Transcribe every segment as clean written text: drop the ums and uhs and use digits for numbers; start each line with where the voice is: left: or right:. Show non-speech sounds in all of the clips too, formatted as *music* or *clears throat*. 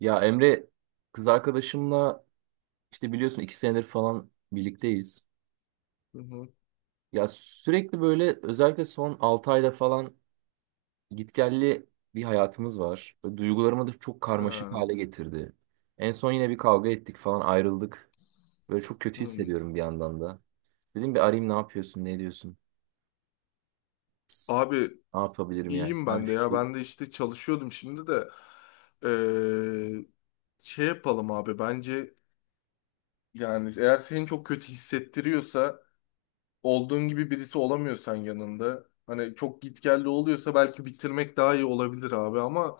right: Ya Emre, kız arkadaşımla işte biliyorsun 2 senedir falan birlikteyiz.
left: Hı hı.
right: Ya sürekli böyle, özellikle son 6 ayda falan gitgelli bir hayatımız var. Böyle duygularımı da çok karmaşık
left: Ha,
right: hale getirdi. En son yine bir kavga ettik falan, ayrıldık. Böyle çok kötü
left: hı.
right: hissediyorum bir yandan da. Dedim bir arayayım, ne yapıyorsun ne ediyorsun? Psst,
left: Abi
right: ne yapabilirim yani,
left: iyiyim
right: sana bir
left: ben de ya.
right: fikir.
left: Ben de işte çalışıyordum şimdi de. Ee, Şey yapalım abi bence yani eğer seni çok kötü hissettiriyorsa olduğun gibi birisi olamıyorsan yanında hani çok gitgelli oluyorsa belki bitirmek daha iyi olabilir abi ama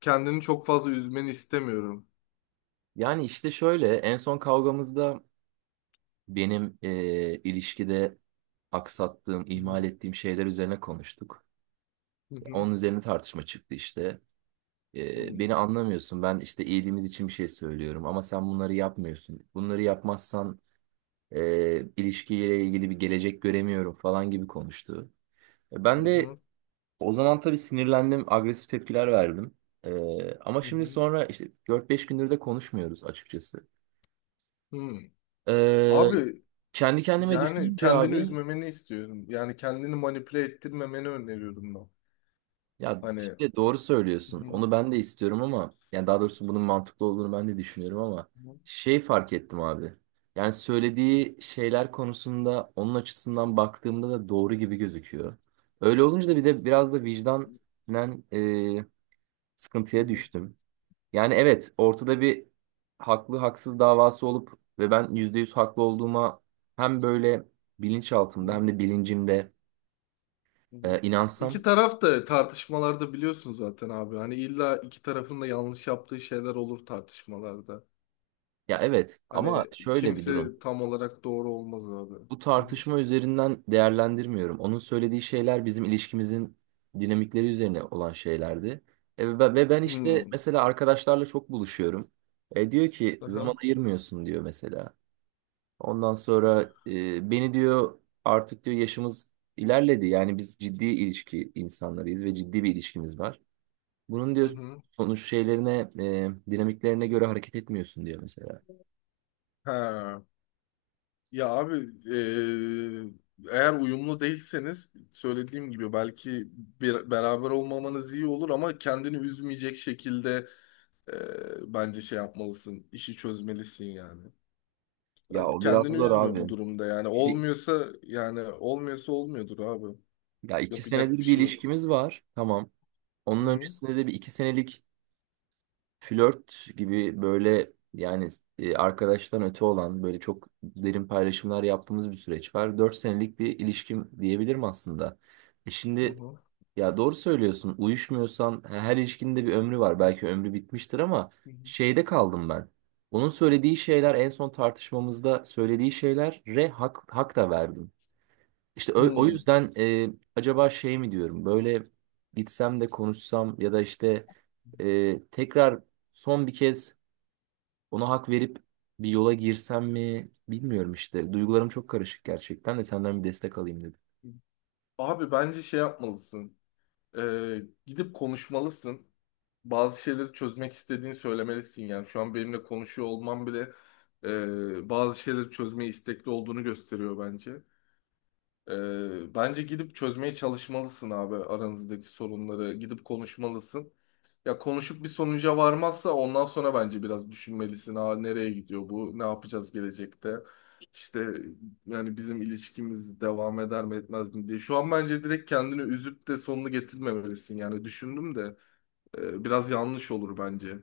left: kendini çok fazla üzmeni istemiyorum.
right: Yani işte şöyle, en son kavgamızda benim ilişkide aksattığım,
left: Hı hı.
right: ihmal ettiğim şeyler üzerine konuştuk.
left: Hı hı.
right: Onun üzerine tartışma çıktı işte.
left: Hı hı.
right: Beni anlamıyorsun. Ben işte iyiliğimiz için bir şey söylüyorum ama sen bunları yapmıyorsun. Bunları yapmazsan ilişkiyle ilgili bir gelecek göremiyorum falan gibi konuştu. E,
left: Hı
right: Ben de
left: hı.
right: o zaman tabii sinirlendim, agresif tepkiler verdim. E, ama
left: Hı
right: şimdi
left: hı.
right: sonra işte 4-5 gündür de konuşmuyoruz açıkçası.
left: Hı.
right: E,
left: Abi
right: kendi kendime
left: yani
right: düşününce
left: kendini
right: abi.
left: üzmemeni istiyorum. Yani kendini manipüle ettirmemeni öneriyorum ben.
right: Ya
left: Hani
right: işte doğru söylüyorsun.
left: hı hı,
right: Onu ben de istiyorum ama yani daha doğrusu bunun mantıklı olduğunu ben de düşünüyorum ama
left: hı
right: şey fark ettim abi. Yani söylediği şeyler konusunda onun açısından baktığımda da doğru gibi gözüküyor. Öyle olunca da bir
left: hı,
right: de biraz da vicdanen e,
left: hı
right: sıkıntıya
left: hı,
right: düştüm. Yani evet, ortada bir haklı haksız davası olup ve ben %100 haklı olduğuma hem böyle bilinçaltımda hem de bilincimde
left: hı hı. iki
right: inansam.
left: taraf da tartışmalarda biliyorsun zaten abi. Hani illa iki tarafın da yanlış yaptığı şeyler olur tartışmalarda.
right: Ya evet, ama
left: Hani
right: şöyle bir durum.
left: kimse tam olarak doğru olmaz abi.
right: Bu
left: Hı hı.
right: tartışma üzerinden değerlendirmiyorum. Onun söylediği şeyler bizim ilişkimizin dinamikleri üzerine olan şeylerdi. Ve ben işte
left: Hı.
right: mesela arkadaşlarla çok buluşuyorum. Diyor ki zaman
left: Aha,
right: ayırmıyorsun, diyor mesela. Ondan sonra beni diyor, artık diyor yaşımız ilerledi. Yani biz ciddi ilişki insanlarıyız ve ciddi bir ilişkimiz var. Bunun
left: hı
right: diyor
left: hı.
right: sonuç şeylerine, dinamiklerine göre hareket etmiyorsun diyor mesela.
left: Ha. Ya abi eee, eğer uyumlu değilseniz söylediğim gibi belki bir, beraber olmamanız iyi olur ama kendini üzmeyecek şekilde eee, bence şey yapmalısın işi çözmelisin yani.
right: Ya o biraz
left: Kendini
right: zor
left: üzme
right: abi.
left: bu durumda yani
right: Şimdi-
left: olmuyorsa yani olmuyorsa olmuyordur abi
right: ya iki
left: yapacak bir
right: senedir bir
left: şey yok.
right: ilişkimiz var. Tamam.
left: Hı
right: Onun
left: hı.
right: öncesinde de bir iki senelik flört gibi, böyle yani arkadaştan öte olan, böyle çok derin paylaşımlar yaptığımız bir süreç var. 4 senelik bir ilişkim diyebilirim aslında. E
left: Hı
right: şimdi
left: hı.
right: ya doğru söylüyorsun, uyuşmuyorsan her ilişkinin de bir ömrü var. Belki ömrü bitmiştir ama
left: Hı hı.
right: şeyde kaldım ben. Onun söylediği şeyler, en son tartışmamızda söylediği şeylere hak da verdim. İşte o
left: Hı.
right: yüzden acaba şey mi diyorum böyle, gitsem de konuşsam ya da işte tekrar, son bir kez ona hak verip bir yola girsem mi bilmiyorum işte. Duygularım çok karışık gerçekten, de senden bir destek alayım dedim.
left: Abi bence şey yapmalısın. Gidip konuşmalısın. Bazı şeyleri çözmek istediğini söylemelisin. Yani şu an benimle konuşuyor olman bile bazı şeyleri çözmeye istekli olduğunu gösteriyor bence. Bence gidip çözmeye çalışmalısın abi aranızdaki sorunları. Gidip konuşmalısın. Ya konuşup bir sonuca varmazsa ondan sonra bence biraz düşünmelisin. Aa, nereye gidiyor bu? Ne yapacağız gelecekte? İşte yani bizim ilişkimiz devam eder mi etmez mi diye. Şu an bence direkt kendini üzüp de sonunu getirmemelisin. Yani düşündüm de biraz yanlış olur bence.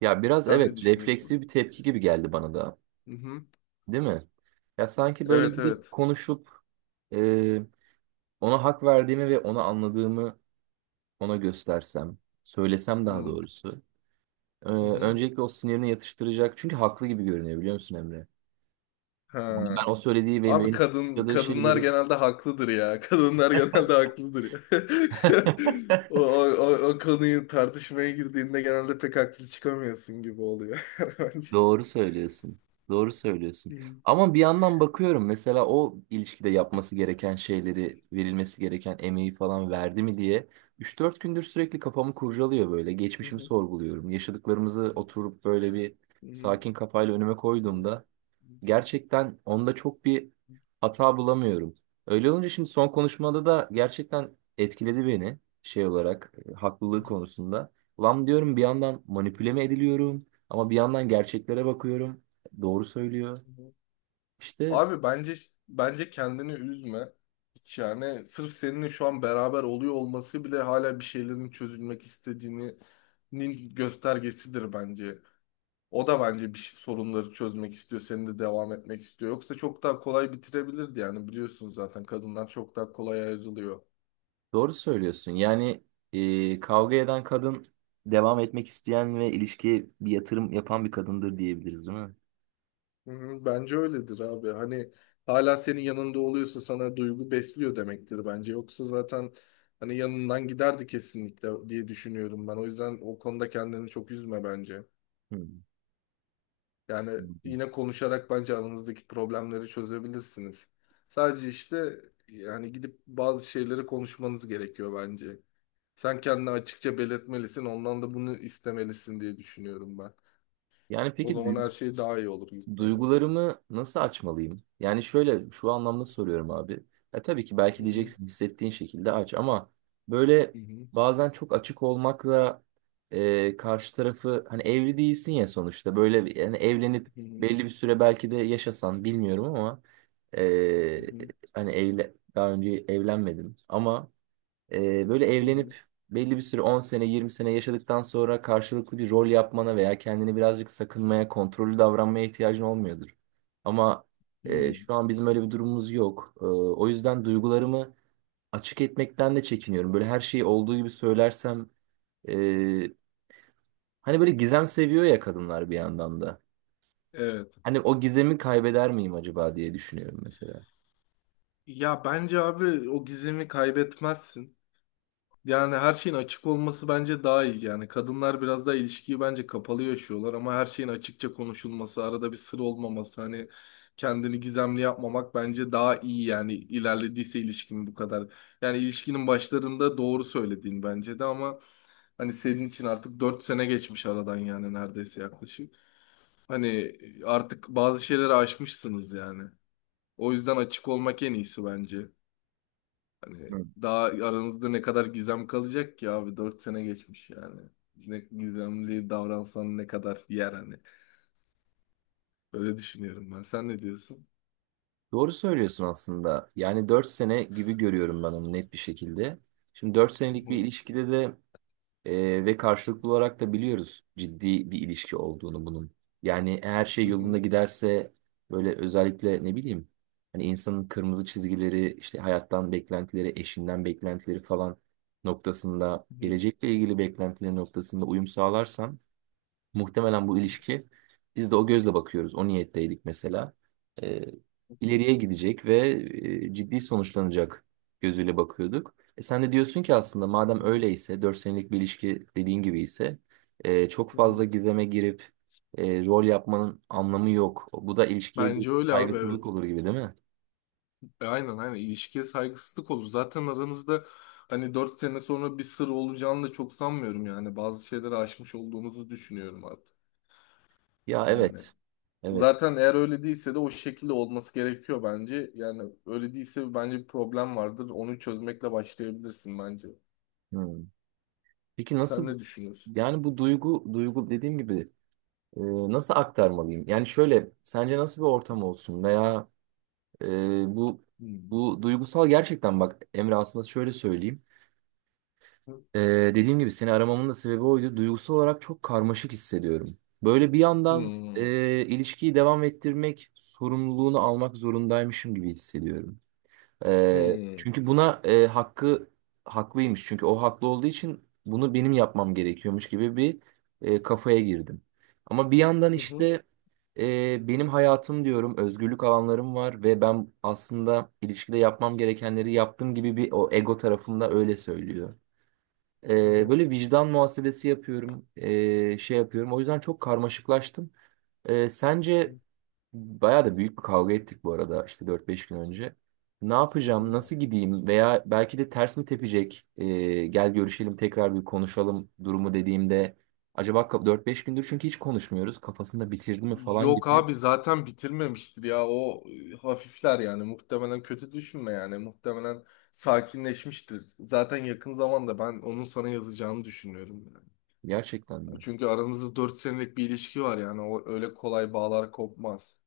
right: Ya biraz
left: Sen ne
right: evet,
left: düşünüyorsun?
right: refleksif bir tepki gibi geldi bana da,
left: Hı hı.
right: değil mi? Ya sanki böyle
left: Evet
right: gidip
left: evet.
right: konuşup e, ona hak verdiğimi ve onu anladığımı ona göstersem, söylesem
left: Hı
right: daha
left: hı.
right: doğrusu. Ee,
left: Hı.
right: öncelikle o sinirine yatıştıracak. Çünkü haklı gibi görünüyor, biliyor musun Emre? Yani
left: Ha.
right: ben o söylediği ve
left: Abi
right: benim
left: kadın
right: yaşadığı
left: kadınlar
right: şeyleri.
left: genelde haklıdır ya. *laughs* Kadınlar genelde haklıdır ya. *laughs* O,
right: *laughs*
left: o, o, o konuyu tartışmaya girdiğinde genelde pek haklı çıkamıyorsun gibi oluyor *laughs* bence.
right: Doğru söylüyorsun. Doğru söylüyorsun.
left: Hı hı.
right: Ama bir yandan bakıyorum mesela, o ilişkide yapması gereken şeyleri, verilmesi gereken emeği falan verdi mi diye 3-4 gündür sürekli kafamı kurcalıyor böyle.
left: Hı
right: Geçmişimi
left: hı.
right: sorguluyorum. Yaşadıklarımızı oturup böyle bir sakin kafayla önüme
left: Hı hı.
right: koyduğumda gerçekten onda çok bir hata bulamıyorum. Öyle olunca, şimdi son konuşmada da gerçekten etkiledi beni şey olarak, haklılığı konusunda. Lan diyorum bir yandan manipüle mi ediliyorum, ama bir yandan gerçeklere bakıyorum. Doğru söylüyor.
left: Hı hı.
right: İşte
left: Abi bence kendini üzme. Hiç yani sırf seninle şu an beraber oluyor olması bile hala bir şeylerin çözülmek istediğinin göstergesidir bence. O da bence sorunları çözmek istiyor, senin de devam etmek istiyor. Yoksa çok daha kolay bitirebilirdi yani biliyorsun zaten kadınlar çok daha kolay ayrılıyor.
right: doğru söylüyorsun. Yani kavga eden kadın, devam etmek isteyen ve ilişkiye bir yatırım yapan bir kadındır diyebiliriz, değil mi?
left: Hı hı, bence öyledir abi. Hani hala senin yanında oluyorsa sana duygu besliyor demektir bence. Yoksa zaten hani yanından giderdi kesinlikle diye düşünüyorum ben. O yüzden o konuda kendini çok üzme bence.
right: Hı.
left: Yani yine konuşarak bence aranızdaki problemleri çözebilirsiniz. Sadece işte yani gidip bazı şeyleri konuşmanız gerekiyor bence. Sen kendini açıkça belirtmelisin. Ondan da bunu istemelisin diye düşünüyorum ben.
right: Yani
left: O
right: peki
left: zaman her şey daha iyi olur gibi bence.
right: duygularımı nasıl açmalıyım? Yani şöyle, şu anlamda soruyorum abi. Ya tabii ki,
left: Hı
right: belki
left: hı,
right: diyeceksin hissettiğin şekilde aç, ama böyle
left: hı hı,
right: bazen çok açık olmakla karşı tarafı, hani evli değilsin ya sonuçta, böyle yani evlenip
left: hı hı.
right: belli bir süre belki de yaşasan bilmiyorum, ama
left: Hı
right: e,
left: hı.
right: hani evle daha önce evlenmedim ama böyle
left: Hı
right: evlenip
left: hı.
right: belli bir süre, 10 sene 20 sene yaşadıktan sonra, karşılıklı bir rol yapmana veya kendini birazcık sakınmaya, kontrollü davranmaya ihtiyacın olmuyordur. Ama
left: Hmm.
right: şu an bizim öyle bir durumumuz yok. O yüzden duygularımı açık etmekten de çekiniyorum. Böyle her şeyi olduğu gibi söylersem e, hani böyle gizem seviyor ya kadınlar bir yandan da.
left: Evet.
right: Hani o gizemi kaybeder miyim acaba diye düşünüyorum mesela.
left: Ya bence abi o gizemi kaybetmezsin. Yani her şeyin açık olması bence daha iyi. Yani kadınlar biraz daha ilişkiyi bence kapalı yaşıyorlar ama her şeyin açıkça konuşulması, arada bir sır olmaması, hani kendini gizemli yapmamak bence daha iyi yani ilerlediyse ilişkin bu kadar. Yani ilişkinin başlarında doğru söylediğin bence de ama hani senin için artık 4 sene geçmiş aradan yani neredeyse yaklaşık. Hani artık bazı şeyleri aşmışsınız yani. O yüzden açık olmak en iyisi bence. Hani
right: Hı.
left: daha aranızda ne kadar gizem kalacak ki abi 4 sene geçmiş yani. Ne gizemli davransan ne kadar yer hani. Böyle düşünüyorum ben. Sen ne diyorsun?
right: Doğru söylüyorsun aslında. Yani 4 sene gibi görüyorum ben onu net bir şekilde. Şimdi dört
left: Hı
right: senelik bir
left: hı,
right: ilişkide de, ve karşılıklı olarak da biliyoruz ciddi bir ilişki olduğunu bunun. Yani her şey
left: hı
right: yolunda
left: hı,
right: giderse, böyle özellikle ne bileyim, hani insanın kırmızı çizgileri, işte hayattan beklentileri, eşinden beklentileri falan noktasında,
left: hı hı,
right: gelecekle ilgili beklentileri noktasında uyum sağlarsan muhtemelen bu ilişki, biz de o gözle bakıyoruz. O niyetteydik mesela. Ee,
left: hı hı,
right: ileriye gidecek ve ciddi sonuçlanacak gözüyle bakıyorduk. Sen de diyorsun ki aslında madem öyleyse 4 senelik bir ilişki dediğin gibi ise çok
left: hı
right: fazla
left: hı.
right: gizeme girip rol yapmanın anlamı yok. Bu da ilişkiye bir
left: Bence öyle abi
right: saygısızlık
left: evet.
right: olur gibi, değil mi?
left: E, aynen aynen ilişkiye saygısızlık olur. Zaten aranızda hani 4 sene sonra bir sır olacağını da çok sanmıyorum yani. Bazı şeyleri aşmış olduğunuzu düşünüyorum artık.
right: Ya
left: Yani.
right: evet. Evet.
left: Zaten eğer öyle değilse de o şekilde olması gerekiyor bence. Yani öyle değilse bence bir problem vardır. Onu çözmekle başlayabilirsin bence.
right: Hmm. Peki
left: Sen
right: nasıl,
left: ne düşünüyorsun?
right: yani bu duygu dediğim gibi, E, nasıl aktarmalıyım? Yani şöyle, sence nasıl bir ortam olsun veya e, bu
left: Hmm.
right: bu duygusal, gerçekten bak Emre, aslında şöyle söyleyeyim. E, dediğim gibi seni aramamın da sebebi oydu. Duygusal olarak çok karmaşık hissediyorum. Böyle bir yandan
left: Hmm.
right: ilişkiyi devam ettirmek sorumluluğunu almak zorundaymışım gibi hissediyorum. Ee,
left: Hmm.
right: çünkü buna e, hakkı haklıymış. Çünkü o haklı olduğu için bunu benim yapmam gerekiyormuş gibi bir kafaya girdim. Ama bir yandan
left: Hı hı.
right: işte benim hayatım diyorum, özgürlük alanlarım var ve ben aslında ilişkide yapmam gerekenleri yaptım gibi bir, o ego tarafımda öyle söylüyor.
left: Hı
right: Ee,
left: hı.
right: böyle vicdan muhasebesi yapıyorum, şey yapıyorum. O yüzden çok karmaşıklaştım. Sence? Bayağı da büyük bir kavga ettik bu arada işte, 4-5 gün önce. Ne
left: Hı
right: yapacağım,
left: hı.
right: nasıl gideyim, veya belki de ters mi tepecek, gel görüşelim tekrar bir konuşalım durumu dediğimde, acaba 4-5 gündür çünkü hiç konuşmuyoruz, kafasında bitirdi mi falan
left: Yok
right: gibi.
left: abi zaten bitirmemiştir ya. O hafifler yani. Muhtemelen kötü düşünme yani. Muhtemelen sakinleşmiştir. Zaten yakın zamanda ben onun sana yazacağını düşünüyorum yani.
right: Gerçekten mi?
left: Çünkü aranızda 4 senelik bir ilişki var yani. O öyle kolay bağlar kopmaz.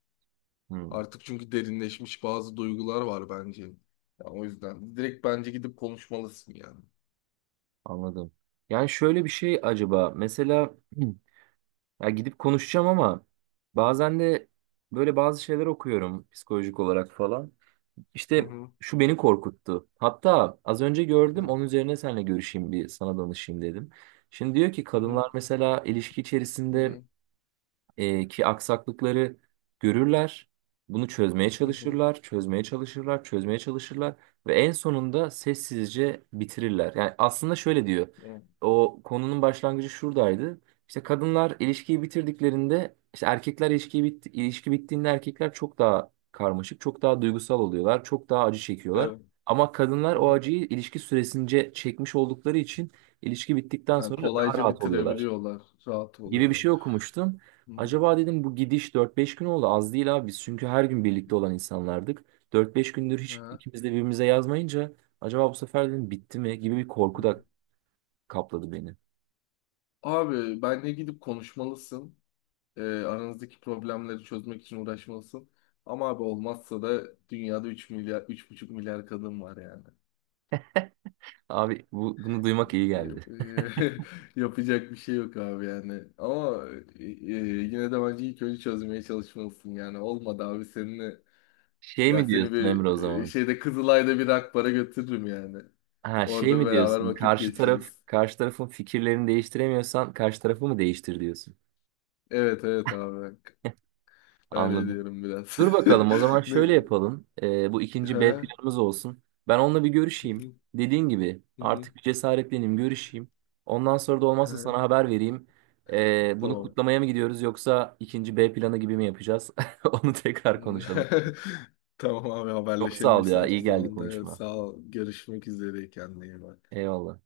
right: Hmm,
left: Artık çünkü derinleşmiş bazı duygular var bence. Ya o yüzden direkt bence gidip konuşmalısın yani.
right: anladım. Yani şöyle bir şey, acaba mesela, *clears throat* ya gidip konuşacağım ama bazen de böyle bazı şeyler okuyorum psikolojik olarak falan.
left: Hı
right: İşte
left: hı.
right: şu beni korkuttu. Hatta az önce
left: Hı
right: gördüm,
left: hı.
right: onun üzerine seninle görüşeyim bir sana danışayım dedim. Şimdi diyor ki
left: Hı hı.
right: kadınlar mesela ilişki içerisinde ki aksaklıkları görürler. Bunu çözmeye
left: Hı hı.
right: çalışırlar, çözmeye çalışırlar, çözmeye çalışırlar ve en sonunda sessizce bitirirler. Yani aslında şöyle diyor.
left: Hı.
right: O konunun başlangıcı şuradaydı. İşte kadınlar ilişkiyi bitirdiklerinde, ilişki bittiğinde erkekler çok daha karmaşık, çok daha duygusal oluyorlar, çok daha acı çekiyorlar.
left: Evet.
right: Ama kadınlar o
left: Aha.
right: acıyı ilişki süresince çekmiş oldukları için ilişki bittikten
left: Ha,
right: sonra daha
left: kolayca
right: rahat oluyorlar
left: bitirebiliyorlar. Rahat
right: gibi bir
left: oluyorlar.
right: şey okumuştum.
left: Hı hı.
right: Acaba dedim, bu gidiş 4-5 gün oldu, az değil abi, biz çünkü her gün birlikte olan insanlardık. 4-5 gündür hiç
left: Ha.
right: ikimiz de birbirimize yazmayınca acaba bu sefer dedim bitti mi gibi bir korku
left: Hı.
right: da kapladı beni.
left: Abi benle gidip konuşmalısın. Aranızdaki problemleri çözmek için uğraşmalısın. Ama abi olmazsa da dünyada 3 milyar, 3,5 milyar kadın var yani.
right: Abi bunu duymak iyi geldi.
left: Yap- *laughs* Yapacak bir şey yok abi yani. Ama yine de bence ilk önce çözmeye çalışmalısın yani. Olmadı abi seninle
right: Şey
left: ya
right: mi
left: seni
right: diyorsun
left: bir
right: Emre, o zaman?
left: şeyde Kızılay'da bir Akbar'a götürürüm yani.
right: Ha, şey
left: Orada
right: mi
left: beraber
right: diyorsun?
left: vakit
right: Karşı taraf
left: geçiririz.
right: karşı tarafın fikirlerini değiştiremiyorsan karşı tarafı mı değiştir diyorsun?
left: Evet evet abi bak. Öyle
right: Anladım.
left: diyorum biraz.
right: Dur bakalım, o
left: *laughs*
right: zaman
left: Ne?
right: şöyle yapalım. Bu ikinci B
left: Ha?
right: planımız olsun. Ben onunla bir
left: Hı
right: görüşeyim.
left: hı,
right: Dediğin gibi
left: hı hı.
right: artık bir cesaretleneyim, görüşeyim. Ondan sonra da olmazsa
left: Ha,
right: sana haber vereyim. Bunu
left: tamam.
right: kutlamaya mı gidiyoruz yoksa ikinci B planı gibi mi yapacağız? *laughs* Onu tekrar konuşalım.
left: *laughs* Tamam abi
right: Çok
left: haberleşelim
right: sağ ol ya.
left: müsait
right: İyi
left: bir
right: geldi
left: zamanda.
right: konuşma.
left: Sağ ol. Görüşmek üzere kendine iyi bak.
right: Eyvallah.